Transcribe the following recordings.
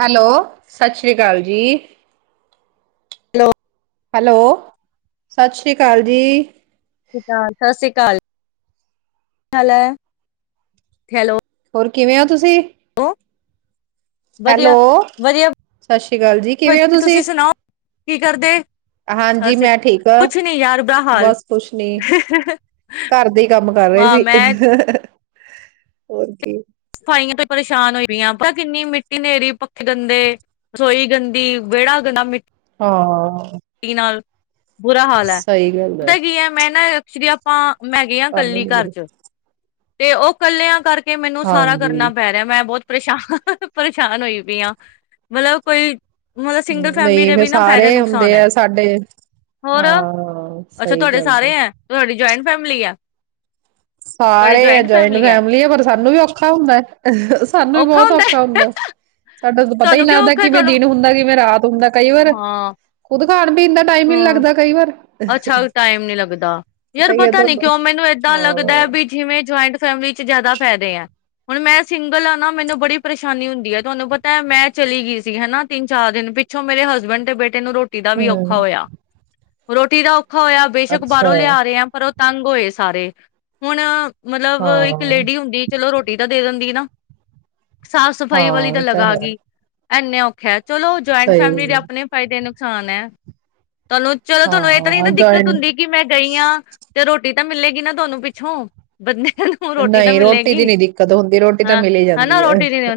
Hello ਸਤਿ ਸ੍ਰੀ ਅਕਾਲ ਜੀ। ਹੈਲੋ ਹੈਲੋ, ਸਤਿ ਸ੍ਰੀ ਅਕਾਲ ਜੀ [unintelligible] ਸਤਿ ਸ੍ਰੀ ਅਕਾਲ, ਕੀ ਹਾਲ ਹੈ, ਹੈਲੋ ਹੋਰ ਕਿਵੇਂ ਹੋ ਤੁਸੀਂ [unintelligible] ਵਧੀਆ ਹੈਲੋ, ਵਧੀਆ ਸਤ ਸ੍ਰੀ ਅਕਾਲ ਜੀ ਕਿਵੇਂ ਹੋ ਵਧੀਆ ਤੁਸੀਂ, ਸੁਣਾਓ ਕੀ ਕਰਦੇ ਹਾਂਜੀ ਅਸੀ ਮੈਂ ਠੀਕ ਹ ਕੁਛ ਨੀ ਯਾਰ ਬੁਰਾ ਹਾਲ ਬਸ ਕੁਛ ਨੀ ਘਰ ਦੇ ਇ ਕੰਮ ਕਰ ਰਹੇ ਹਾਂ ਸੀ ਮੈਂ ਹੋਰ ਕੀ ਸਫਾਈਆਂ ਤੇ ਪਰੇਸ਼ਾਨ ਹੋਈ ਪਈ ਆਂ ਕਿੰਨੀ ਮਿੱਟੀ ਹਨੇਰੀ ਪੱਖੇ ਗੰਦੇ, ਰਸੋਈ ਗੰਦੀ ਵਿਹੜਾ ਗੰਦਾ ਮਿੱਟੀ ਨਾਲ ਹਾਂ ਬੁਰਾ ਹਾਲ ਹੈ ਸਹੀ ਗੱਲ ਪਤਾ ਐ ਕੀ ਹੈ ਮੈਂ ਨਾ ਅ [unintelligible] ਮੈਂ ਹੈਗੀਆਂ ਕੰਮ ਹੀ ਕੱਲੀ ਨੀ ਘਰ ਮਿਲੇ, ਚ ਤੇ ਉਹ ਕੱਲੇਆਂ ਕਰਕੇ ਮੈ ਸਾਰਾ ਕਰਨਾ ਹਾਂਜੀ ਪੈ ਰਿਹਾ ਮੈਂ ਬਹੁਤ ਪਰੇਸ਼ਾਨ-ਪਰੇਸ਼ਾਨ ਹੋਈ ਪਈ ਆ, ਮਤਲਬ ਕੋਈ ਮਤਲਬ ਸਿੰਗਲ ਫੈਮਿਲੀ ਨਹੀਂ ਦੇ ਫੇਿਰ ਵੀ ਨਾ ਸਾਰੇ ਫਾਇਦੇ ਨੁਕਸਾਨ ਹੁੰਦੇ ਹੈ ਆ ਸਾਡੇ, ਹੋਰ ਹਾਂ ਸਹੀ ਗੱਲ ਐ ਫੈਮਲੀ ਆ ਸਾਰੇ ਆ ਜੁਆਇੰਟ ਫੈਮਿਲੀ ਆ ਪਰ ਸਾਨੂੰ ਵੀ ਓ ਔਖਾ ਹੁੰਦਾ ਐ ਸਾਨੂੰ ਵੀ ਬਹੁਤ ਔਖਾ ਹੁੰਦਾ ਸਾਡਾ ਪਤਾ ਹੀ ਤੁਹਾਨੂੰ ਕਿਉਂ ਲੱਗਦਾ ਔਖਾ ਕਿਵੇਂ ਤੁਹਾਨੂੰ ਦਿਨ ਹੁੰਦਾ ਕਿਵੇਂ ਰਾਤ ਹੁੰਦਾ ਕਈ ਵਾਰ ਹਾਂ ਕਾਰ [unintelligible] ਪੀਣ ਦਾ ਟਾਈਮ ਹੀ ਨੀ ਹਮ ਲੱਗਦਾ ਕਈ ਵਾਰ ਅੱਛਾ ਟਾਈਮ ਨੀ ਲੱਗਦਾ ਯਾਰ ਹੀ ਹੈ ਪਤਾ ਨੀ ਤੁਹਾਨੂੰ ਕਿਉਂ ਮੈਨੂੰ ਏਦਾਂ ਲੱਗਦਾ ਵੀ ਜਿਵੇਂ ਜੁਆਇੰਟ ਫੈਮਿਲੀ ਚ ਜ਼ਿਆਦਾ ਫਾਇਦੇ ਆ। ਹੁਣ ਮੈਂ ਸਿੰਗਲ ਹਨਾ ਮੈਨੂੰ ਬੜੀ ਪਰੇਸ਼ਾਨੀ ਹੁੰਦੀ ਹੈ ਤੁਹਾਨੂੰ ਪਤਾ ਮੈਂ ਚਲੀ ਗਈ ਸੀ ਹਨਾ ਤਿੰਨ ਚਾਰ ਦਿਨ ਪਿੱਛੋਂ ਮੇਰੇ ਹਸਬੈਂਡ ਤੇ ਬੇਟੇ ਤੈਨੂੰ ਰੋਟੀ ਦਾ ਵੀ ਔਖਾ ਹੂੰ ਹੋਇਆ। ਰੋਟੀ ਦਾ ਹੋਇਆ ਬੇਸ਼ਕ ਅੱਛਾ ਬਾਹਰੋਂ ਲਿਆ ਰਹੇ ਆ ਪਰ ਤੰਗ ਹੋਏ ਸਾਰੇ। ਹੁਣ ਮਤਲਬ ਹਾਂ ਇੱਕ ਲੇਡੀ ਹੁੰਦੀ ਚਲੋ ਰੋਟੀ ਰੋਟੀ ਤਾਂ ਦੇ ਦਿੰਦੀ ਨਾ। ਸਾਫ਼ ਸਫ਼ਾਈ ਵਾਲੀ ਹਾਂ ਤਾਂ ਇਹ ਲਗਾ ਹੈ ਗਈ। ਇੰਨੇ ਔਖਾ ਏ। ਚਲੋ ਉਹ ਜੁਆਇੰਟ ਫੈਮਲੀ ਦੇ ਸਹੀ ਆਪਣੇ ਫਾਈਦੇ ਨੇ। ਨੁਕਸਾਨ ਹੈ ਚਲੋ ਚਲੋ ਤੁਹਾਨੂੰ ਇਹ ਤਾਂ ਨੀ ਹਾਂ ਨਾ ਦਿੱਕਤ ਜੁਆਇੰਟ ਹੁੰਦੀ ਕਿ ਮੈਂ ਗਈ ਹਾਂ ਤੇ ਰੋਟੀ ਤਾਂ ਮਿਲੇਗੀ ਨਾ ਤੁਹਾਨੂੰ ਪਿੱਛੋਂ ਬੰਦੇ ਨੂੰ ਰੋਟੀ ਤਾਂ ਨਹੀਂ ਦੀ ਮਿਲੇਗੀ ਨੀ ਦਿੱਕਤ ਹੁੰਦੀ ਰੋਟੀ ਤਾਂ ਹਾਂ ਮਿਲ ਹੀ ਹਨਾ ਜਾਂਦੀ ਹੈ ਰੋਟੀ ਨੀ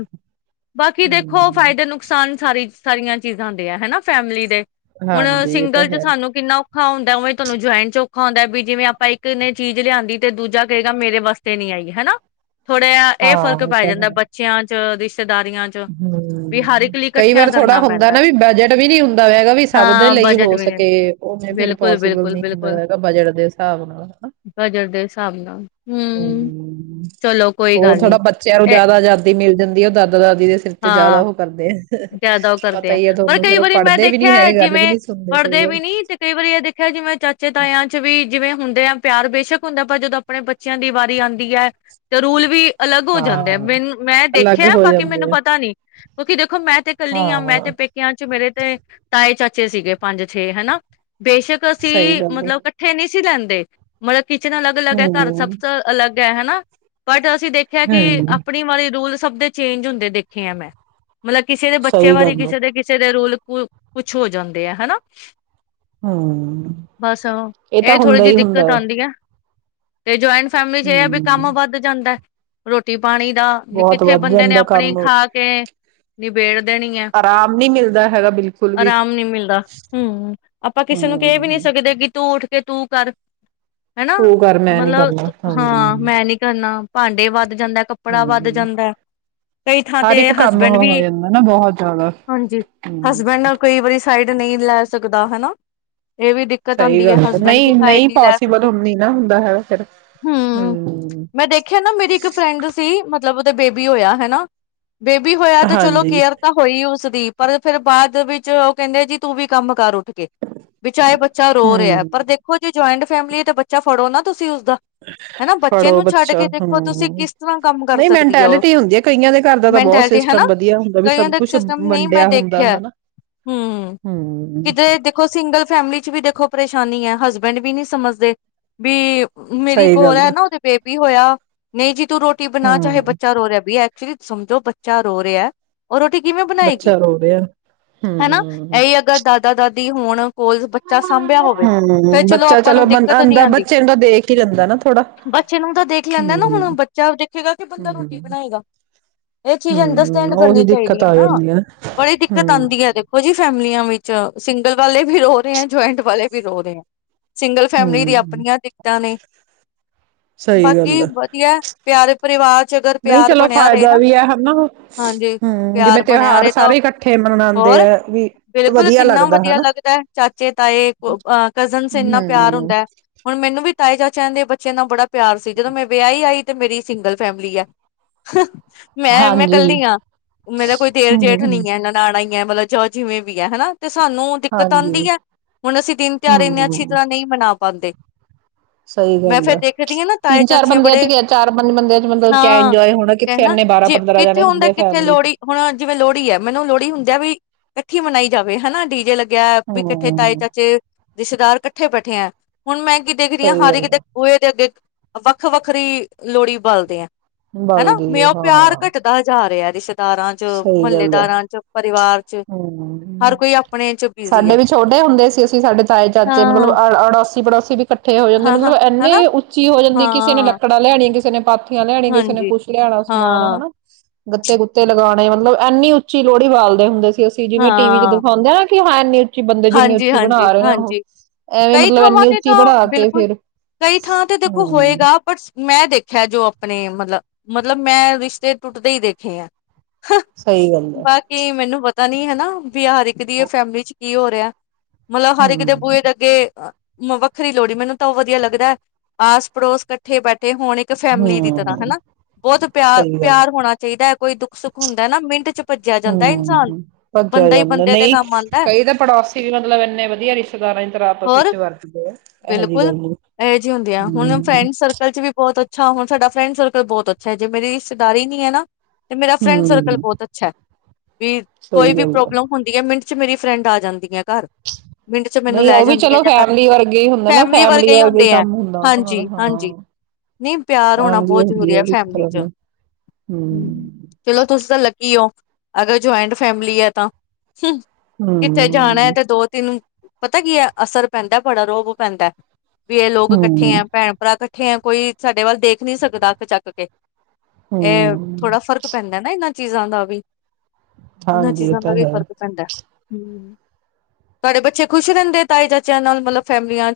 ਬਾਕੀ ਦੇਖੋ ਫਾਇਦੇ ਹੂੰ ਨੁਕਸਾਨ ਸਾਰੀ ਸਾਰੀਆਂ ਚੀਜ਼ਾਂ ਦੇ ਆ ਹਨਾ ਫੈਮਿਲੀ ਦੇ ਹਾਂਜੀ ਇਹ ਤਾਂ ਹੈ। ਇੰਨਾ ਔਖਾ ਹੁੰਦਾ ਉਵੇਂ ਤੁਹਾਨੂੰ ਜੁਆਇੰਟ ਚ ਔਖਾ ਹੁੰਦਾ ਵੀ ਜਿਵੇਂ ਆਪਾਂ ਇੱਕ ਨੇ ਚੀਜ਼ ਲਿਆਂਦੀ ਤੇ ਦੂਜਾ ਕੇਗਾ ਮੇ ਵਾਸਤੇ ਨੀ ਆਈ ਹਨਾ। ਥੋੜ੍ਹਾ ਇਹ ਫ਼ਰਕ ਹਾਂ ਪੈ ਤਾਂ ਜਾਂਦਾ ਹੈ ਬੱਚਿਆਂ ਚ ਰਿਸ਼ਤਿਆ ਹੂੰ ਕਈ ਇਕੱਠਿਆਂ ਵਾਰ ਥੋੜਾ ਕਰਨਾ ਹੁੰਦਾ ਪੈਂਦਾ ਨਾ ਵੀ ਬਜਟ ਵੀ ਨੀ ਹੁੰਦਾ ਵੈਗਾ ਵੀ ਸਭ ਦੇ ਹਾਂ ਲਈ ਬਜਟ ਹੋ ਵੀ ਨੇ, ਸਕੇ। ਉਹਨੇ ਫਿਰ ਬਿਲਕੁਲ ਪੋਸੀਬਲ ਬਿਲਕੁਲ ਨੀ ਹੁੰਦਾ ਬਿਲਕੁਲ ਹੈਗਾ ਬਜਟ ਦੇ ਹਿਸਾਬ ਨਾਲ ਹਨ। ਬਜਟ ਦੇ ਹਿਸਾਬ ਨਾਲ ਹਮ ਹੂੰ ਚਲੋ ਕੋਈ ਹੋਰ ਗੱਲ ਨੀ ਥੋੜਾ ਬੱਚਿਆਂ ਨੂੰ ਇਹ ਜ਼ਿਆਦਾ ਜ਼ਿਆਦੀ ਮਿਲ ਜਾਂਦੀ ਉਹ ਦਾਦਾ ਦਾਦੀ ਹਾਂ ਕਰਦੇ ਆ ਜ਼ਿਆਦਾ ਉਹ ਕਰਦੇ ਪਤਾ ਆ ਹੀ ਹੈ ਪਰ ਤੁਹਾਨੂੰ ਫੇਰ ਕਈ ਉਹ ਵਾਰੀ ਮੈਂ ਪੜ੍ਹਦੇ ਵੀ ਨੀ ਦੇਖਿਆ ਹੈਗੇ ਗੱਲ ਵੀ ਜਿਵੇਂ ਨੀ ਸੁਣਦੇ ਕਈ ਪੜ੍ਹਦੇ ਵਾਰ ਵੀ ਨੀ ਤੇ ਕਈ ਵਾਰੀ ਇਹ ਦੇਖਿਆ ਜਿਵੇਂ ਚਾਚੇ ਤਾਇਆਂ ਚ ਵੀ ਜਿਵੇਂ ਹੁੰ ਪਿਆਰ ਬੇਸ਼ੱਕ ਹੁੰਦਾ ਪਰ ਜਦੋਂ ਆਪਣੇ ਬੱਚਿਆਂ ਦੀ ਵਾਰੀ ਆਦੀ ਹੈ ਤੇ ਰੂਲ ਵੀ ਅਲੱਗ ਹੋ ਜਾਂਦੇ ਆ ਹਾਂ ਮੈਨੂੰ ਮੈਂ ਅਲੱਗ ਦੇਖਿਆ ਹੋ ਬਾਕੀ ਮੈਨੂੰ ਜਾਂਦੇ ਆ ਪਤਾ ਕਿਉਕਿ ਦੇਖੋ ਮੈਂ ਤੇ ਕੱਲੀ ਹਾਂ ਮੈਂ ਤੇ ਪੇਕਿਆਂ ਚ ਮੇਰੇ ਤੇ ਤਾਏ ਚਾਚੇ ਬੱਚੇ ਸੀਗੇ ਪੰਜ ਛੇ ਹਨਾ। ਬੇਸ਼ੱਕ ਅਸੀਂ ਸਹੀ ਗੱਲ ਹੈ ਮਤਲਬ ਇਕੱਠੇ ਨਹੀਂ ਲੈਂਦੇ ਮਤਲਬ ਕਿਚਨ ਅਲੱਗ ਅਲੱਗ ਹੈ, ਘਰ ਸਭ ਹਮ ਤੋਂ ਅਲੱਗ ਪਿਆ ਹਨਾ, ਬਟ [unintelligible] ਤੁਸੀਂ ਦੇਖਿਆ ਕਿ ਹਮ ਆਪਣੀ ਵਾਲੀ ਰੂਲ, ਸਭ ਦੇ ਚੇਂਜ ਹੁੰਦੇ ਦੇਖ ਖਿਆ ਮੈਂ, ਮਤਲਬ ਕਿਸੇ ਦੇ ਬੱਚਿਆ ਸਹੀ ਬਾਰੇ ਗੱਲ ਹੈ ਕਿਸੇ ਦੇ ਕਿਸੇ ਦੇ ਰੋਲ। ਕੁ ਕੁਛ ਹੋ ਜਾਂਦੇ ਆ, ਹਨਾ। ਹੂੰ, ਬਸ ਇਹ ਤਾਂ ਥੋੜ੍ਹੀ ਹੁੰਦਾ ਜਿਹੀ ਹੀ ਹੁੰਦਾ ਦਿੱਕਤ ਹੈ। ਆਉਂਦੀ ਤੇ ਜੁਆਇੰਨ, ਫੈਮਿਲੀ ਚ ਇਹ ਹੈ ਵੀ ਕੰਮ ਹਮ ਵੱਧ ਜਾਂਦਾ ਹੈ। ਰੋਟੀ ਪਾਣੀ ਦਾ, [unintelligible] ਬਹੁਤ ਕਿੱਥੇ ਵੱਧ ਬੰਦੇ ਨੇ ਜਾਂਦਾ ਆਪਣੀ ਕੰਮ ਖਾ ਕੇ। ਨੀ ਬੇੜ ਦੇਣੀ ਹੈ, ਆਰਾਮ ਨਹੀਂ ਮਿਲਦਾ ਹੈਗਾ ਬਿਲਕੁਲ ਵੀ ਆਰਾਮ ਨੀ ਮਿਲਦਾ, ਹੂੰ ਆਪਾਂ ਕਿਸੇ ਨੂੰ ਕਹਿ ਵੀ ਨੀ ਹਮ ਸਕਦੇ ਕਿ ਤੂ ਕੇ ਤੂੰ ਕਰ ਹੈਨਾ, ਤੂੰ ਕਰ ਮੈਂ ਨੀ ਕਰਨਾ ਮਤਲਬ ਹਮ ਹਾਂ ਮੈਂ ਨੀ ਕਰਨਾ ਭਾਂਡੇ ਵੱਧ ਜਾਂਦਾ ਕੱਪੜਾ ਵੱਧ ਹਮ ਜਾਂਦਾ। ਕਈ ਥਾਂ ਹਰ ਤੇ ਇੱਕ ਕੰਮ ਹਸਬੈਂਡ ਉਹ ਵੀ, ਹੋ ਜਾਂਦਾ ਨਾ ਬਹੁਤ ਜ਼ਿਆਦਾ ਹਾਂਜੀ ਹਸਬੈਂਡ ਹਮ ਨਾ ਕਈ ਵਾਰੀ ਸਾਈਡ ਨਹੀਂ ਲੈ ਸਕ ਦੇ ਲੱਗਦਾ ਹੈ ਨਾ ਇਹ ਵੀ ਦਿੱਕਤ ਸਹੀ ਆਉਂਦੀ ਗੱਲ ਹੈ, ਹਸਬੈਂਡ ਵੀ ਨਹੀਂ ਸਾਈਡ ਨਹੀਂ ਨੀ ਲੈ ਪੋਸੀਬਲ ਸਕਦੇ ਹੁਣ ਨੀ ਨਾ ਹੁੰਦਾ ਹੈਗਾ ਫਿਰ ਹੂੰ ਹਮ ਮੈਂ ਦੇਖਿਆ ਨਾ ਮੇਰੀ ਇੱਕ ਫਰੈਂਡ ਸੀ ਮਤਲਬ ਉਹਦੇ ਬੇਬੀ ਹੋਇਆ ਹੈਨਾ, ਬੇਬੀ ਹੋਇਆ ਤੇ ਚਲੋ ਹਾਂਜੀ ਕੇਅਰ ਤਾਂ ਹੋਈ ਉਸ ਦੀ ਪਰ ਫਿਰ ਬਾਅਦ ਵਿੱਚ ਉਹ ਕਹਿੰਦੇ ਜੀ ਤੂੰ ਵੀ ਕੰਮ ਕਰ, ਉੱਠ ਕੇ ਚਾਹੇ ਬੱਚਾ ਰੋ ਰਿਹਾ ਹੈ, ਹਮ ਪਰ ਦੇਖੋ ਜੇ ਜੁਆਇੰਟ ਫੈਮਿਲੀ ਤੇ ਬੱਚਾ ਫੜੋ ਨਾ, ਤੁਸੀਂ ਉਸ [unintelligible] ਹੈਨਾ ਬੱਚੇ ਫੜੋ ਨੂੰ ਛੱਡ ਬੱਚਾ ਕੇ ਦੇਖੋ ਤੁਸੀਂ ਹਮ ਕਿਸ ਤਰ੍ਹਾਂ ਕੰਮ ਕਰ ਨਹੀਂ ਸਕਦੀ ਆ ਉਹ ਮੈਂਟੈਲਿਟੀ ਹੁੰਦੀ ਹੈ ਕਈਆਂ ਦੇ ਘਰ ਦਾ ਤਾਂ ਬਹੁਤ ਮੈਂਟੈਲਿਟੀ ਹੈਨਾ, ਸਿਸਟਮ ਵਧੀਆ ਹੁੰਦਾ ਵੀ ਕਈਆਂ ਸਭ ਦੇ ਕੁਛ ਸਿਸਟਮ ਨਹੀਂ ਮੈਂ ਵੰਡਿਆ ਹੁੰਦਾ ਦੇਖਿਆ ਹਨਾ ਹੂੰ ਹਮ ਕਿਤੇ ਦੇਖੋ ਸਿੰਗਲ ਫੈਮਲੀ ਚ ਵੀ ਦੇਖੋ ਪਰੇਸ਼ਾਨੀ ਹੈ, ਹਸਬੈਂਡ ਵੀ ਨੀ ਸਮਝਦੇ ਵੀ ਮੇਰੀ ਸਹੀ ਕੋਲ ਹੈ, ਗੱਲ ਨਾ ਉਹਦੇ ਬੇਬੀ ਹੋਇਆ ਨਹੀਂ ਜੀ ਤੂੰ ਰੋਟੀ ਬਣਾ ਚਾਹੇ ਹਮ ਬੱਚਾ ਰੋ ਰਿਹਾ ਵੀ ਹੈ। ਐਕਚੁਲੀ ਸਮਝੋ ਬੱਚਾ ਰੋ ਰਿਹਾ, ਉਹ ਰੋਟੀ ਕਿਵੇਂ ਬਣਾਏਗੀ, ਬੱਚਾ ਰੋ ਰਿਹਾ ਹੈਨਾ ਹਮ ਇਹੀ ਅਗਰ ਦਾਦਾ ਦਾਦੀ ਵੀ ਹੁਣ। ਸਪੋਸ ਬੱਚਾ ਸਾਂਭਿਆ ਹੋਵੇ, ਫੇਰ ਹਮ ਚਲੋ ਬੱਚਾ ਆਪਾਂ ਨੂੰ ਦਿੱਕਤ ਨੀ ਆਂਦਾ ਆਉਂਦੀ, ਬੱਚੇ ਨੂੰ ਤਾਂ ਦੇਖ ਹੀ ਲੈਂਦਾ ਨਾ ਥੋੜਾ ਬੱਚੇ ਨੂੰ ਤਾਂ ਦੇਖ ਲੈਂਦਾ ਨਾ ਹਮ ਹੁਣ ਬੱਚਾ ਦੇਖੇਗਾ ਕਿ ਬੰਦਾ ਹਮ ਰੋਟੀ ਬਣਾਏਗਾ। ਇਹ ਚੀਜ਼ ਹਮ ਅੰਡਰਸਟੈਂਡ ਉਹੀ ਕਰਨੀ ਚਾਹੀਦੀ ਦਿੱਕਤ ਹੈ ਆ ਨਾ ਜਾਂਦੀ ਬੜੀ ਦਿੱਕਤ ਆਂਦੀ ਹੈ ਹੂੰ-ਹੂੰ, ਦੇਖੋ ਜੀ ਫੇਰ ਫੈਮਲੀਆਂ ਵਿੱਚ ਸਿੰਗਲ ਵਾਲੇ ਵੀ ਰੋ ਰਹੇ ਆ ਜੁਆਇੰਟ ਵਾਲੇ ਵੀ ਰੋ ਰਹੇ ਆ। ਸਿੰਗਲ ਫੈਮਿਲੀ ਦੀ ਆਪਣੀਆਂ ਦਿਕਤਾਂ ਨੇ ਸਹੀ ਗੱਲ ਬਾਕੀ ਐ। ਵਧੀਆ ਪਿਆਰੇ ਪਰਿਵਾਰ ਚ ਅਗਰ ਨਹੀਂ ਪਿਆਰ ਚਲੋ ਫਾਇਦਾ [unintelligible] ਵੀ ਹੈ ਹਨਾ। ਹਾਂਜੀ, ਹੂੰ, ਪਿਆਰ ਜਿਵੇਂ ਬਣਿਆ ਤਿਉਹਾਰ ਰਹੇ ਤਾਂ ਸਾਰੇ ਇਕੱਠੇ ਮਨਾਉਂਦੇ ਆ ਹੋਰ ਵੀ ਬਿਲਕੁਲ ਵਧੀਆ ਕਿੰਨਾ ਲੱਗਦਾ ਵਧੀਆ ਹਨਾ। ਲੱਗਦਾ ਚਾਚੇ ਤਾਏ ਕਜ਼ਨਸ ਇੰਨਾ ਪਿਆਰ ਹੂੰ, ਹੁੰਦਾ ਹੁਣ ਮੈਨੂੰ ਤਾਏ ਚਾਚੇ ਦੇ ਬੱਚਿਆਂ ਨਾਲ ਬੜਾ ਪਿਆਰ ਸੀ ਜਦੋਂ ਮੈਂ ਵਿਆਹੀ ਆਈ ਤੇ ਮੇਰੀ ਸਿੰਗਲ ਫੈਮਿਲੀ ਐ। [unintelligible] ਮੈਂ ਮੈਂ ਹਾਂਜੀ। ਕੱਲੀ ਆ ਮੇਰਾ ਕੋਈ ਦੇਰ ਜੇਠ ਨੀ ਹੂੰ, ਨਨਾਣ ਹੀ ਮਤਲਬ ਜੋ ਜਿਵੇਂ ਵੀ ਹੈ ਹਨਾ। ਤੇ ਸਾਨੂੰ ਦਿੱਕਤ ਹਾਂਜੀ। ਆਂਦੀ ਐ ਹੁਣ ਅਸੀਂ ਦਿਨ ਤਿਉਹਾਰ ਇੰਨੇ ਅੱਛੀ ਹੂੰ, ਤਰ੍ਹਾਂ ਨਹੀਂ ਮਨਾ ਪਾਂਦੇ। ਸਹੀ ਗੱਲ ਆ ਹਾਂ ਨਾ ਤਾਏ ਤਿੰਨ ਚਾਰ ਚਾਚੇ ਬੰਦਿਆਂ ਬੜੇ ਚ ਗਿਆ ਚਾਰ ਪੰਜ ਬੰਦਿਆਂ ਚ ਮਤਲਬ ਕਿਆ ਹਾਂ ਇੰਜੋਏ ਹੋਣਾ ਕਿੱਥੇ ਕਹਿਣਾ ਇੰਨੇ ਬਾਰਾਂ ਜੇ ਪੰਦਰਾਂ ਕਿੱਥੇ ਜਾਣੇ ਹੁੰਦਾ ਹੁੰਦੇ ਆ ਕਿੱਥੇ ਫੈਮਿਲੀ ਚ। ਲੋਹੜੀ ਹੁਣ ਜਿਵੇਂ ਲੋਹੜੀ ਹੈ ਮੈਨੂੰ ਲੋਹੜੀ ਹੁੰਦਿਆਂ ਵੀ ਇਕੱਠੀ ਮਨਾਈ ਜਾਵੇ ਹਨਾ ਡੀ ਜੇ ਲੱਗੇ ਗਿਆ ਵੀ ਇਕੱਠੇ ਤਾਏ ਹੂੰ, ਚਾਚੇ ਰਿਸ਼ਤੇਦਾਰ ਇੱ ਕੱਠੇ ਬੈਠੇ ਆ ਹੁਣ ਮੈਂ ਦੇਖਦੀ ਆ ਸਹੀ ਹਰ ਇੱਕ ਗੱਲ ਦੇ ਬੂਹੇ ਦੇ ਅੱਗੇ ਵੱਖ ਵੱਖਰੀ ਲੋਹੜੀ ਬਾਲਦੇ ਐ। ਹਨਾ ਬਲਦੀ ਮੈਂ ਹੈ ਉਹ ਪਿਆਰ ਹਾਂ। ਘਟਦਾ ਜਾ ਰਿਹਾ। ਦਾਰਾਂ ਚ ਸਹੀ ਗੱਲ ਆ ਮਹੱਲੇਦਾਰਾਂ ਚ ਪਰਿਵਾਰ ਚ ਹਰ ਹੂੰ, ਕੋਈ ਆਪਣੇ ਚ ਬਿਜ਼ੀ ਸਾਡੇ ਹੈ ਵੀ ਛੋਟੇ ਹੁੰਦੇ ਸੀ ਅਸੀਂ ਸਾਡੇ ਚਾਏ ਚਾਚੇ ਮਤਲਬ ਹਾਂ ਅ ਅੜ ਅਸੀਂ ਪੜੋਸੀ ਵੀ ਕੱਠ ਇਕੱਠੇ ਹੋ ਜਾਂਦੇ ਹਾਂ ਹਾਂ ਮਤਲਬ ਹਨਾ ਇੰਨੇ ਉੱਚੀ ਹੋ ਜਾਂਦੀ ਕਿਸੇ ਨੇ ਹਾਂ ਲੱਕੜਾਂ ਲਿਆਣੀਆਂ ਕਿਸੇ ਕਿਸੇ ਨੇ ਪਾਥੀਆ। ਲਿਆਣੇ ਕਿਸੇ ਨੇ ਹਾਂਜੀ ਕੁੱਛ ਲਿਆਣਾ ਹਾਂ ਸਮਾਨ ਹਨਾ। ਗੱਤੇ ਗੁੱਤੇ ਲਗਾਉਣੇ ਮਤਲਬ ਇੰਨੀ ਉੱਚੀ ਲੋਹੜੀ ਬਾਲਦੇ ਹੁੰਦੇ ਸੀ। ਅਸੀਂ ਜਿਵੇਂ ਟੀ ਵੀ ਚ ਹਾਂ ਦਿਖਾਉਂਦਾ। [unintelligible] ਹਾਂਜੀ, ਹਾਂਜੀ, ਹਾਂਜੀ ਐਵੇਂ ਕਈ ਮਤਲਬ ਥਾਵਾਂ ਇੰਨੀ ਤੇ ਉੱਚੀ ਤਾਂ ਬਣਾ ਕੇ ਬਿਲਕੁਲ, ਫਿਰ ਕਈ ਥਾਵਾਂ ਤੇ ਦੇਖੋ ਹਮ ਹੋਏਗਾ ਬਟਸ ਮੈਂ ਦੇਖਿਆ ਜੋ ਆਪਣੇ ਮਤਲਬ ਮਤਲਬ, ਮੈਂ ਰਿਸ਼ਤੇ ਟੁੱਟਦੇ ਹੀ ਦੇਖੇ ਆ। ਹਾ ਸਹੀ ਗੱਲ ਹੈ ਬਾਕੀ ਮੈਨੂੰ ਪ ਤਾਂ ਨੀ ਹਨਾ ਵੀ ਹਰ ਇੱਕ ਦੀ ਐ ਫੈਮਿਲੀ ਚ ਕੀ ਹੋ ਰਿਹਾ? ਮਤਲਬ ਹਰ ਇੱਕ ਦੇ ਹਮ ਬੂਹੇ ਦੇ ਅੱਗੇ ਵੱਖਰੀ ਲੋਹੜੀ ਮੈਨੂੰ ਤਾਂ ਉਹ ਵਧੀਆ ਲੱਗਦਾ ਹੈ, ਆਸ ਪੜੋਸ ਇਕੱਠੇ ਬੈਠੇ ਤੇ ਹੁਣ ਇੱਕ ਫੈਮਿਲੀ ਦੀ ਤਰ੍ਹਾਂ ਹਮ ਹਨਾ, ਬਹੁਤ ਪਿਆਰ ਸਹੀ ਗੱਲ ਪਿਆਰ ਹੋਣਾ ਚਾਹੀਦਾ। ਕੋਈ ਦੁੱਖ- ਸੁੱਖ ਹੁੰਦਾ ਨਾ ਮਿੰਟ ਚ ਭੱਜਿਆ ਜਾਂਦਾ ਇਨਸਾਨ ਹੂੰ, ਭੱਜਿਆ ਬੰਦਾ ਹੀ ਜਾਂਦਾ ਬੰਦੇ ਦੇ ਨਹੀਂ ਕੰਮ ਆਉਂਦਾ ਕਹੀਦਾ ਪੜੋਸੀ ਵੀ ਮਤਲਬ ਇੰਨੇ ਵਧੀਆ ਰਿਸ਼ਤੇਦਾਰਾਂ ਦੀ ਤਰ੍ਹਾਂ ਆਪਸ ਹੋਰ ਵਿੱਚ ਵਰਤਦੇ ਆ। ਇਹੋ ਜਿਹੀ ਬਿਲਕੁਲ ਗੱਲ ਨੀ ਇਹੋ ਜਿਹੀ ਹੁੰਦੀ ਆ, ਹੁਣ ਹਮ ਫਰੈਂਡ ਸਰਕਲ ਚ ਵੀ ਬਹੁਤ ਹਾਂ ਹੁਣ ਸਾਡਾ ਫਰੈਂਡ ਸਰਕਲ ਬਹੁਤ ਅੱਛਾ ਹੈ, ਜੇ ਮੇਰੀ ਰਿਸ਼ਤੇਦਾਰੀ ਨੀ ਹੈ ਨਾ ਤੇ ਮੇਰਾ ਫਰੈਂਡ ਸਰਕਲ ਹਮ ਬਹੁਤ ਅੱਛਾ ਹੈ। ਵੀ ਕੋਈ ਸਹੀ ਵੀ ਗੱਲ ਆ ਪ੍ਰੋਬਲਮ ਹੁੰਦੀ ਹੈ, ਮਿੰਟ ਵਿੱਚ ਮੇਰੀ ਫਰੈਂਡ ਆ ਜਾਂਦੀਆ। ਘਰ ਮਿੰਟ ਚ ਮੈਨੂੰ ਨਹੀਂ ਲੈ ਉਹ ਵੀ ਜਾਂਦੀਆ ਚਲੋ ਜਾਂ ਕਰ ਫੈਮਲੀ ਦਿੰਦੀਆਂ ਵਰਗੇ ਹੀ ਹੁੰਦਾ ਨਾ ਫੈਮਿਲੀ ਫੈਮਲੀ ਵਰਗੇ ਹੀ ਵਰਗਾ ਹੁੰਦੇ ਹੈ, ਕੰਮ ਹੁੰਦਾ ਉਹਨਾਂ ਨਾਲ ਹਾਂਜੀ- ਹਾਂਜੀ ਹਾਂ ਨਹੀਂ ਪਿਆਰ ਹੋਣਾ ਫੈਮਲੀ ਬਹੁਤ ਜ਼ਰੂਰੀ ਹੁੰਦੀ ਹੈ, ਉਹ ਵੀ ਇੱਕ ਫੈਮਲੀ ਤਰ੍ਹਾਂ ਚ ਨਾਲ ਹੂੰ ਹਮ ਚਲੋ ਤੁਸੀ ਤਾਂ ਲਗੇ ਕੀ ਓਹ ਅਗਰ ਜੁਆਇੰਟ ਫੈਮਿਲੀ ਹੈ ਤਾਂ ਹੂੰ ਕਿੱਥੇ ਜਾਣਾ ਹੈ ਹਮ ਤੇ ਦੋ ਤਿੰਨ ਪਤਾ ਕੀ ਹੈ, ਅਸਰ ਪੈਂਦਾ ਬੜਾ ਰੋਅਬ ਪੈਂਦਾ ਵੀ ਇਹ ਲੋਕ ਇਕੱਠੇ ਹਮ ਆ, ਭੈਣ-ਭਰਾ ਇਕੱਠੇ ਹੈਂ ਕੋਈ ਸਾਡੇ ਵੱਲ ਦੇਖ ਨੀ ਸਕਦਾ ਅੱਖ ਚੱਕ ਕੇ। ਇਹ ਹਮ ਥੋੜਾ ਫ਼ਰਕ ਪੈਂਦਾ ਨਾ ਇਹਨਾਂ ਚ ਚੀਜ਼ਾਂ ਦਾ ਵੀ ਇਹਨਾਂ ਹਾਂਜੀ ਇਹ ਚੀਜ਼ਾਂ ਤਾਂ ਦਾ ਵੀ ਹੈ ਫ਼ਰਕ ਪੈਂਦਾ। ਹੂੰ, ਤੁਹਾਡੇ ਬੱਚੇ ਖੁਸ਼ ਰਹਿੰਦੇ ਤਾਏ ਚਾਚਿਆਂ ਨਾਲ ਮਤਲਬ ਫੈਮਲੀਆਂ ਨਾਲ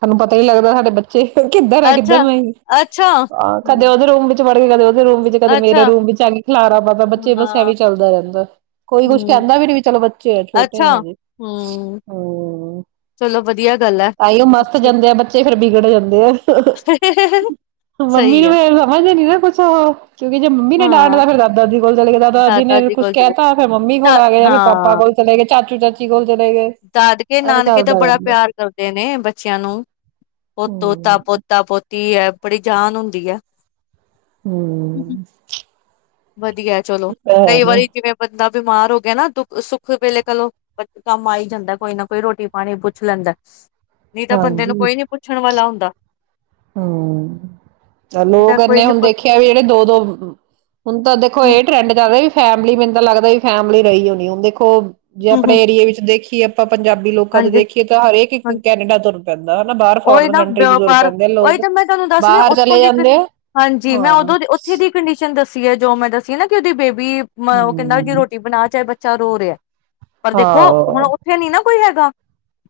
ਸਾਨੂੰ ਪਤਾ ਨੀ ਲੱਗਦਾ ਸਾਡੇ ਬੱਚੇ ਕਿੱਧਰ ਆ ਕਿੱਧਰ ਅੱਛਾ ਨਹੀਂ ਅੱਛਾ ਆ, ਕਦੇ ਹਮ ਉਹਦੇ ਰੂਮ ਵਿੱਚ ਤੇ ਵੜਗੇ ਕਦੇ ਓ ਰੂਮ ਵਿੱਚ ਕਦੇ ਮੇਰੇ ਅੱਛਾ ਰੂਮ ਵਿੱਚ ਆ ਕੇ ਖਿਲਾਰਾ ਪਾਤ ਬੱਚੇ ਬੱਸ ਇਹ ਹਾਂ ਵੀ ਚੱਲਦਾ ਰਹਿੰਦਾ। ਕੋਈ ਕੁਛ ਹਮ ਕਹਿੰਦਾ ਵੀ ਨੀ ਵੀ ਚਲੋ ਬੱਚੇ ਆ ਛੋਟੇ ਅੱਛਾ ਆ ਹਜੇ ਹਮ ਹੂੰ ਚਲੋ ਵਧੀਆ ਗੱਲ ਹੈ। ਤਾਂਹੀਓ ਅੱਛੀ ਜਾਂਦੇ ਆ ਬੱਚੇ ਫੇਰ ਬਿਗੜ ਜਾਂਦੇ ਆ ਮੰਮੀ ਸਹੀ ਨੂੰ ਹੈ ਫੇਰ ਸਮਝਦੇ ਨੀ ਨਾ ਕੁਛ ਉਹ ਕਿਉਂਕਿ ਜੇ ਮੰਮੀ ਨੇ ਹਾਂ ਡਾਂਟਦਾ ਫੇਰ ਦਾਦਾਦੀ ਕੋਲ ਚਲੇ ਗਏ ਦਾਦਾ ਦਾਦੀ ਨੇ ਜੀ ਕੁੱਛ ਕੋਲ ਚਲੇ ਕਹਿਤਾ ਫਿਰ ਮੰਮੀ ਦਾ ਕੋਲ ਆ ਗ ਫਿਰ ਪਾਪਾ ਕੋਲ ਚਲੇ ਗਏ ਚਾਚਾ-ਚਾਚੀ ਕੋਲ ਚਲੇ ਗਏ ਐਵੇਂ ਦਾਦਕੇ-ਨਾਨਕੇ ਤਾਂ ਚੱਲਦਾ ਬੜਾ ਰਹਿੰਦਾ ਪਿਆਰ ਕਰਦੇ ਨੇ ਬੱਚਿਆਂ ਨੂੰ ਨੂੰ ਪ ਤੋਤਾ ਹੂੰ ਪੋਤਾ ਪੋਤਾ ਕੀ ਹੈ ਬੜੀ ਜਾਨ ਹੁੰਦੀ ਹੈ ਹਮ ਵਧੀਆ ਚਲੋ ਕਈ ਵਾਰੀ ਜਿਵੇਂ ਬੰਦਾ ਬਿਮਾਰ ਹੋ ਗਿਆ ਨਾ ਦੁੱਖ ਸੁੱਖ ਵੇਲੇ ਕਲੋ ਕੰਮ ਆਈ ਜਾਂਦਾ ਕੋਈ ਨਾ ਕੋਈ ਰੋਟੀ ਪਾਣੀ ਪੁੱਛ ਲੈਂਦਾ ਨਹੀਂ ਤਾਂ ਬੰਦੇ ਨੂੰ ਕੋਈ ਨੀ ਪੁੱਛਣ ਵਾਲਾ ਹੂ ਤਾਂ ਚਲ ਨਹੀਂ ਲੋਕ ਤਾਂ ਕੋਈ ਨੀ ਉਹਨੂੰ ਦੇਖੇ ਨਾ ਹੁਣ ਤਾਂ ਦੇਖੋ ਹਮ ਇਹ ਟਰੈਂਡ ਚੱਲਦਾ ਫੈਮਲੀ ਮੈਨੂੰ ਤਾਂ ਲੱਗਦਾ ਵੀ ਫੈਮਿਲੀ ਰਹੀ ਹੋਣੀ ਹੁਣ ਦੇਖੋ ਜੇ ਹਮ ਆਪਣੇ ਹਮ ਏਰੀਏ ਵਿੱਚ ਦੇਖੀਏ। ਕੀ ਆਪਾਂ ਪੰਜਾਬੀ ਲੋਕਾਂ ਦੇ ਹਾਂਜੀ ਦੇਖੀਏ ਤਾਂ ਹਰੇਕ ਇੱਕ ਹਾਂਜੀ ਕੈਨੇਡਾ ਤੁਰ ਪੈਂਦਾ ਹਨਾ ਬਾਹਰ ਉਹੀ ਫੋਰਨ ਨਾ ਕੰਟਰੀ ਚ ਤੁਰ ਵਪਾਰ ਪੈਂਦਾ ਉਹੀ ਤਾਂ ਮੈਂ ਤੁਹਾਨੂੰ ਦੱਸਦੀ ਉੱਥੋਂ ਦੀ ਹਾਂਜੀ ਮੈਂ ਹਾਂ ਉਦੋਂ ਦੀ ਉੱਥੇ ਦੀ ਕੰਡੀਸ਼ਨ ਦੱਸੀ ਹੈ ਜੋ ਮੈਂ ਦੱਸੀ ਨਾ ਕਿ ਉਹਦੀ ਬੇਬੀ ਵੀ ਉਹ ਕਹਿੰਦਾ ਕਿ ਹੂੰ ਰੋਟੀ ਬਣਾ ਚਾਹੇ ਬੱਚੇ ਚਾਰ ਹੋ ਰਿਹਾ [inaudible] ਪਰ ਦੇਖੋ ਹੁਣ ਹਾਂ ਉੱਥੇ ਨੀ ਨਾ ਹੈਗਾ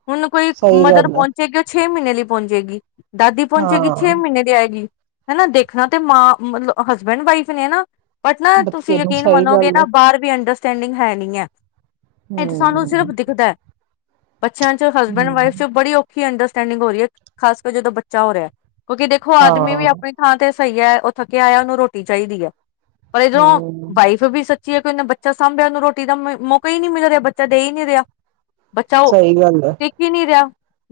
ਹੁਣ ਕੋਈ ਸਹੀ ਮਦਰ ਗੱਲ ਹੈ ਪਹੁੰਚੇ ਕਿ ਛੇ ਮਹੀਨੇ ਲਈ ਪਹੁੰਚੇਗੀ ਦਾਦੀ ਪਹੁੰਚੇਗੀ ਛੇ ਹਾਂ ਮਹੀਨੇ ਦੀ ਆਏਗੀ ਹਨਾ ਦੇਖਣਾ ਤੇ ਮਾਂ ਮਤਲ ਹਸਬੈਂਡ ਵਾਈਫ ਨੇ ਨਾ ਬਟ ਨਾ ਤੁਸੀਂ ਬੱਚੇ ਨੂੰ ਯਕੀਨ ਸਹੀ ਮੰਨੋਗੇ ਗੱਲ ਨਾ ਹੈ ਬਾਹਰ ਵੀ ਅੰਡਰ ਸਟੈਂਡਿੰਗ ਹੈ ਨਹੀਂ ਹੈ। ਇਹ ਤਾਂ ਸਾਨੂੰ ਹੂੰ ਸਿਰਫ਼ ਦਿਖਦਾ ਹੈ। ਬੱਚਿਆਂ ਚ ਹਸਬੈਂਡ ਵਾਈਫ ਚ ਹੂੰ ਬੜੀ ਔਖੀ ਇੰਡਸ ਸਟੈਂਡਿੰਗ ਹੋ ਰਹੀ ਹੈ ਖਾਸ ਕਰ ਜਦੋਂ ਬੱਚਾ ਹੋ ਰਿਹਾ ਹੈ। ਕਿਉਂਕਿ ਦੇਖੋ ਆਦਮੀ ਵੀ ਹਾਂ ਆਪਣੀ ਥਾਂ ਤੇ ਸਹੀ ਐ ਉਹ ਥੱਕਿਆ ਆਇਆ ਉਹਨੂੰ ਰੋਟੀ ਚਾਹੀਦੀ ਹੈ। ਪਰ ਇਧਰੋਂ ਹੂੰ ਵਾਈਫ ਵੀ ਸੱਚੀ [unintelligible] ਨਾ ਬੱਚਾ ਸਾਂਭਿਆ ਉਹਨੂੰ ਰੋਟੀ ਦਾ ਮ ਮੌਕਾ ਹੀ ਨਹੀਂ ਮਿਲ ਰਿਹਾ ਬੱਚਾ ਦੇ ਹੀ ਨਹੀਂ ਰਿਹਾ। ਬੱਚਾ ਉਹ ਸਹੀ ਗੱਲ ਹੈ ਦਿਖ ਹੀ ਨਹੀਂ ਰਿਹਾ।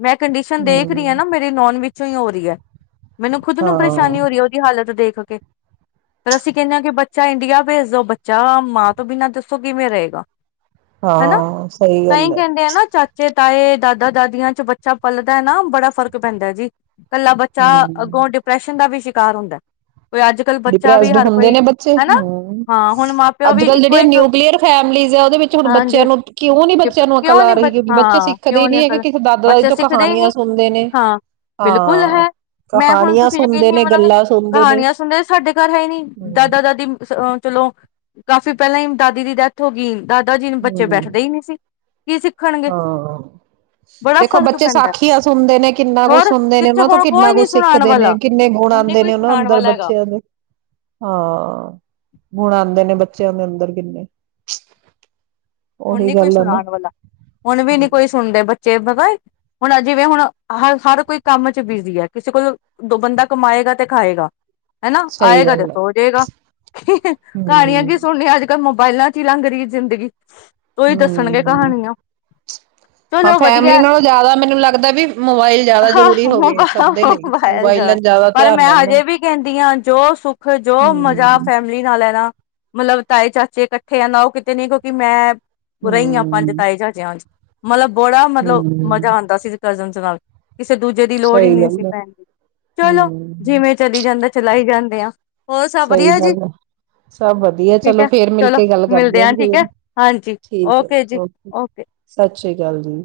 ਮੈਂ ਕੰਡੀਸ਼ਨ ਦੇਖ ਹੂੰ ਰਹੀ ਹਾਂ ਨਾ ਮੇਰੇ ਨੋਨ ਪਿੱਛੋਂ ਹੀ ਹੋ ਰਹੀ ਹੈ। ਮੈਨੂੰ ਖੁਦ ਨੂੰ ਹਾਂ ਪਰੇਸ਼ਾਨੀ ਹੋ ਰਹੀ ਹੈ ਉਹਦੀ ਹਾਲਤ ਦੇਖ ਦੇਖ ਕੇ ਪਰ ਅਸੀਂ ਕਹਿਨੇ ਆ ਕਿ ਬੱਚਾ ਇੰਡੀਆ ਭੇਜ ਦੋ ਬੱਚਾ ਮਾਂ ਤੋਂ ਬਿਨਾਂ ਕਿਵੇਂ ਰਹੇਗਾ। ਹਨਾ ਹਾਂ ਸਹੀ। ਤਾਂ ਹੀ ਗੱਲ ਹੈ। ਕਹਿੰਦੇ ਆ ਨਾ ਚਾਚੇ ਤਾਏ, ਦਾਦਾ, ਦਾਦੀਆਂ ਚ ਬੱਚਾ ਪਲਦਾ ਨਾ ਬੜਾ ਫ਼ਰਕ ਪੈਂਦਾ ਜੀ। ਇਕੱਲਾ ਬੱਚਾ ਹਮ। ਅੱਗੋਂ ਡਿਪਰੈਸ਼ਨ ਦਾ ਵੀ ਸ਼ਿ ਕਾਰ ਹੁੰਦਾ। ਕੋਈ ਅੱਜ ਕੱਲ੍ਹ ਬੱਚਾ ਵੀ ਡਿਪਰੈਸਡ ਹਰ ਹੁੰਦੇ ਕੋਈ ਨੇ ਬੱਚੇ ਹਨਾ ਹਮ ਹਾਂ ਹੁਣ ਮਾਂ ਪਿਓ ਅੱਜ ਵੀ ਕੱਲ ਇੱਕੋ ਜਿਹੜੀਆਂ ਇੱਕ ਨਿਊਕਲੀਅਰ ਫੈਮਲੀਸ ਆ ਉਹਦੇ ਵਿੱਚ ਹੁਣ ਬੱਚਿਆਂ ਹਾਂਜੀ ਨੂੰ ਕਿਉਂ ਨੀ ਬੇ ਡਿਪ- ਬੱਚਿਆਂ ਨੂੰ ਅਕਲ ਕਿਉਂ ਆ ਨੀ ਰਹੀ ਬੱਚ ਕਿਉਂਕਿ ਬੱਚਾ ਹਾਂ ਸਿੱਖਦੇ ਹੀ ਕਿਉਂ ਨੀ ਹੈਗੇ ਅਕਲ ਕਿਸੇ ਦਾਦਾ ਦਾਦੀ ਬੱਚੇ ਤੋਂ ਸਿੱਖਦੇ ਹੀ ਨੀ ਕਹਾਣੀਆਂ ਸੁਣਦੇ ਨੇ ਹਾਂ ਬਿਲਕੁਲ ਹਾਂ, ਹੈ ਮੈਂ ਹੁਣ ਕਹਾਣੀਆਂ ਤੁਸੀਂ ਯਕੀਨ ਸੁਣਦੇ ਨਹੀਂ ਨੇ ਮੰਨੋਗੇ ਗੱਲਾਂ ਸੁਣਦੇ ਨੇ। ਕਹਾਣੀਆਂ ਸੁਣਦੇ ਘਰ ਹੈ ਨੀ ਹਮ। ਦਾਦਾ ਦਾਦੀ ਅ ਚਲੋ ਕਾਫੀ ਪਹਿਲਾਂ ਹੀ ਦਾਦੀ ਦੀ ਡੈਥ ਹੋ ਗਈ। ਦਾਦਾ ਜੀ ਨੂੰ ਬੱਚੇ ਹਮ ਬੈਠਦੇ ਹੀ ਨਹੀਂ ਸੀ। ਕੀ ਸਿੱਖਣਗੇ ਹਾਂ, ਬੜਾ ਦੇਖੋ ਫ਼ਰਕ ਬੱਚੇ ਪੈਂਦਾ ਸਾਖੀਆਂ ਸੁਣਦੇ ਨੇ ਕਿੰਨਾ ਕੁੱਛ ਹੋਰ ਸੁਣਦੇ ਨੇ ਕਿੱਥੇ ਉਹਨਾਂ ਤੋਂ ਹੁਣ ਕਿੰਨਾ ਕੋਈ ਨੀ ਕੁਛ ਸੁਣਾਉਣ ਸਿੱਖਦੇ ਨੇ ਵਾਲਾ ਕਿੰਨੇ ਗੁਣ ਹੁਣ ਨੀ ਆਂਦੇ ਕੋਈ ਨੇ ਉਹਨਾਂ ਸੁਣਾਉਣ ਅੰਦਰ ਵਾਲਾ ਹੈਗਾ ਬੱਚਿਆਂ ਦੇ ਹਾਂ ਗੁਣ ਆਉਂਦੇ ਨੇ ਬੱ ਬੱਚਿਆਂ ਦੇ ਅੰਦਰ ਕਿੰਨੇ ਹੁਣ ਉਹੀ ਨੀ ਕੋਈ ਗੱਲ ਆ ਨਾ। ਸੁਣਾਉਣ ਵਾਲਾ ਹੁਣ ਵੀ ਨੀ ਹਮ ਕੋਈ ਸੁਣਦੇ ਬੱਚੇ। ਪਤਾ ਹੁਣ ਆ ਜਿਵੇਂ ਹੁਣ ਹ ਹਰ ਕੋਈ ਕੰਮ ਚ ਬਿਜੀ ਹੈ ਕਿਸੇ ਕੋਲ ਦੋ ਬੰਦਾ ਕਮਾਏਗਾ ਤੇ ਖਾਏਗਾ। ਹਨਾ ਸਹੀ ਆਏਗਾ ਤੇ ਗੱਲ ਹੈ ਸੋਜੇਗਾ ਕਹਾਣੀਆਂ ਕੀ ਹਮ ਸੁਣਨੀਆਂ ਅੱਜ ਕੱਲ ਮੋਬਾਇਲਾਂ ਚ ਹੀ ਲੰਘ ਰਹੀ ਜ਼ਿੰਦਗੀ। ਉਹੀ ਦੱਸਣਗੇ ਹਮ ਕਹਾਣੀਆਂ ਹਾਂ ਚਲੋ ਵਧੀਆ ਫੈਮਿਲੀ ਨਾਲੋਂ ਜ਼ਿਆਦਾ ਮੈਨੂੰ ਲੱਗਦਾ ਵੀ ਮੋਬਾਇਲ ਜ਼ਿਆਦਾ ਜ਼ਰੂਰੀ ਹੋ ਗਏ ਸਭ ਦੇ ਲਈ ਮੋਬਾਇਲਾਂ [unintelligible] ਜ਼ਿਆਦਾ ਪਰ ਧਿਆਨ ਮੈਂ ਰਹਿੰਦਾ ਹਜੇ ਵੀ ਕਹਿੰਦੀ ਆਂ ਜੋ ਸੁੱਖ ਜੋ ਮਜਾ ਹਮ ਫੈਮਲੀ ਨਾਲ ਐ ਨਾ। ਮਤਲਬ ਤਾਏ ਚਾਚੇ ਇਕੱਠੇ ਆ ਨਾ ਉਹ ਕਿਤੇ ਨੀ ਕਿ ਮੈਂ ਰਹੀਆਂ ਪੰਜ ਹਮ ਤਾਏ ਚਾਚਿਆਂ ਚ ਮਤਲਬ ਬੜਾ ਮਤਲਬ ਮਜ਼ਾ ਹਮ ਆਂਦੇ ਸੀ ਕਰਜਨ ਚ ਗਾਲ [inaudible] ਕਿਸੇ ਦੂਜੇ ਦੀ ਲੋੜ ਹੀ ਸਹੀ ਨਹੀਂ ਸੀ ਗੱਲ ਹੈ ਪੈਣ ਦੀ ਚਲੋ ਹਮ ਜਿਵੇਂ ਚਲੀ ਜਾਂਦਾ ਚਲਾਈ ਜਾਂਦਾ [inaudible] ਸਹੀ ਗੱਲ ਹੈ। ਸਭ ਵਧੀਆ ਠੀਕ ਚਲੋ ਹੈ ਫੇਰ ਚਲੋ ਮਿਲਕੇ ਗੱਲ ਮਿਲਦੇ ਆ ਠੀਕ ਹੈ ਕਰਦੇਿਆਂਨ ਹਾਂਜੀ ਠੀਕ ਹੈ। ਜੀ ਓਕੇ ਸਤਿ ਸ੍ਰੀ ਅਕਾਲ ਜੀ।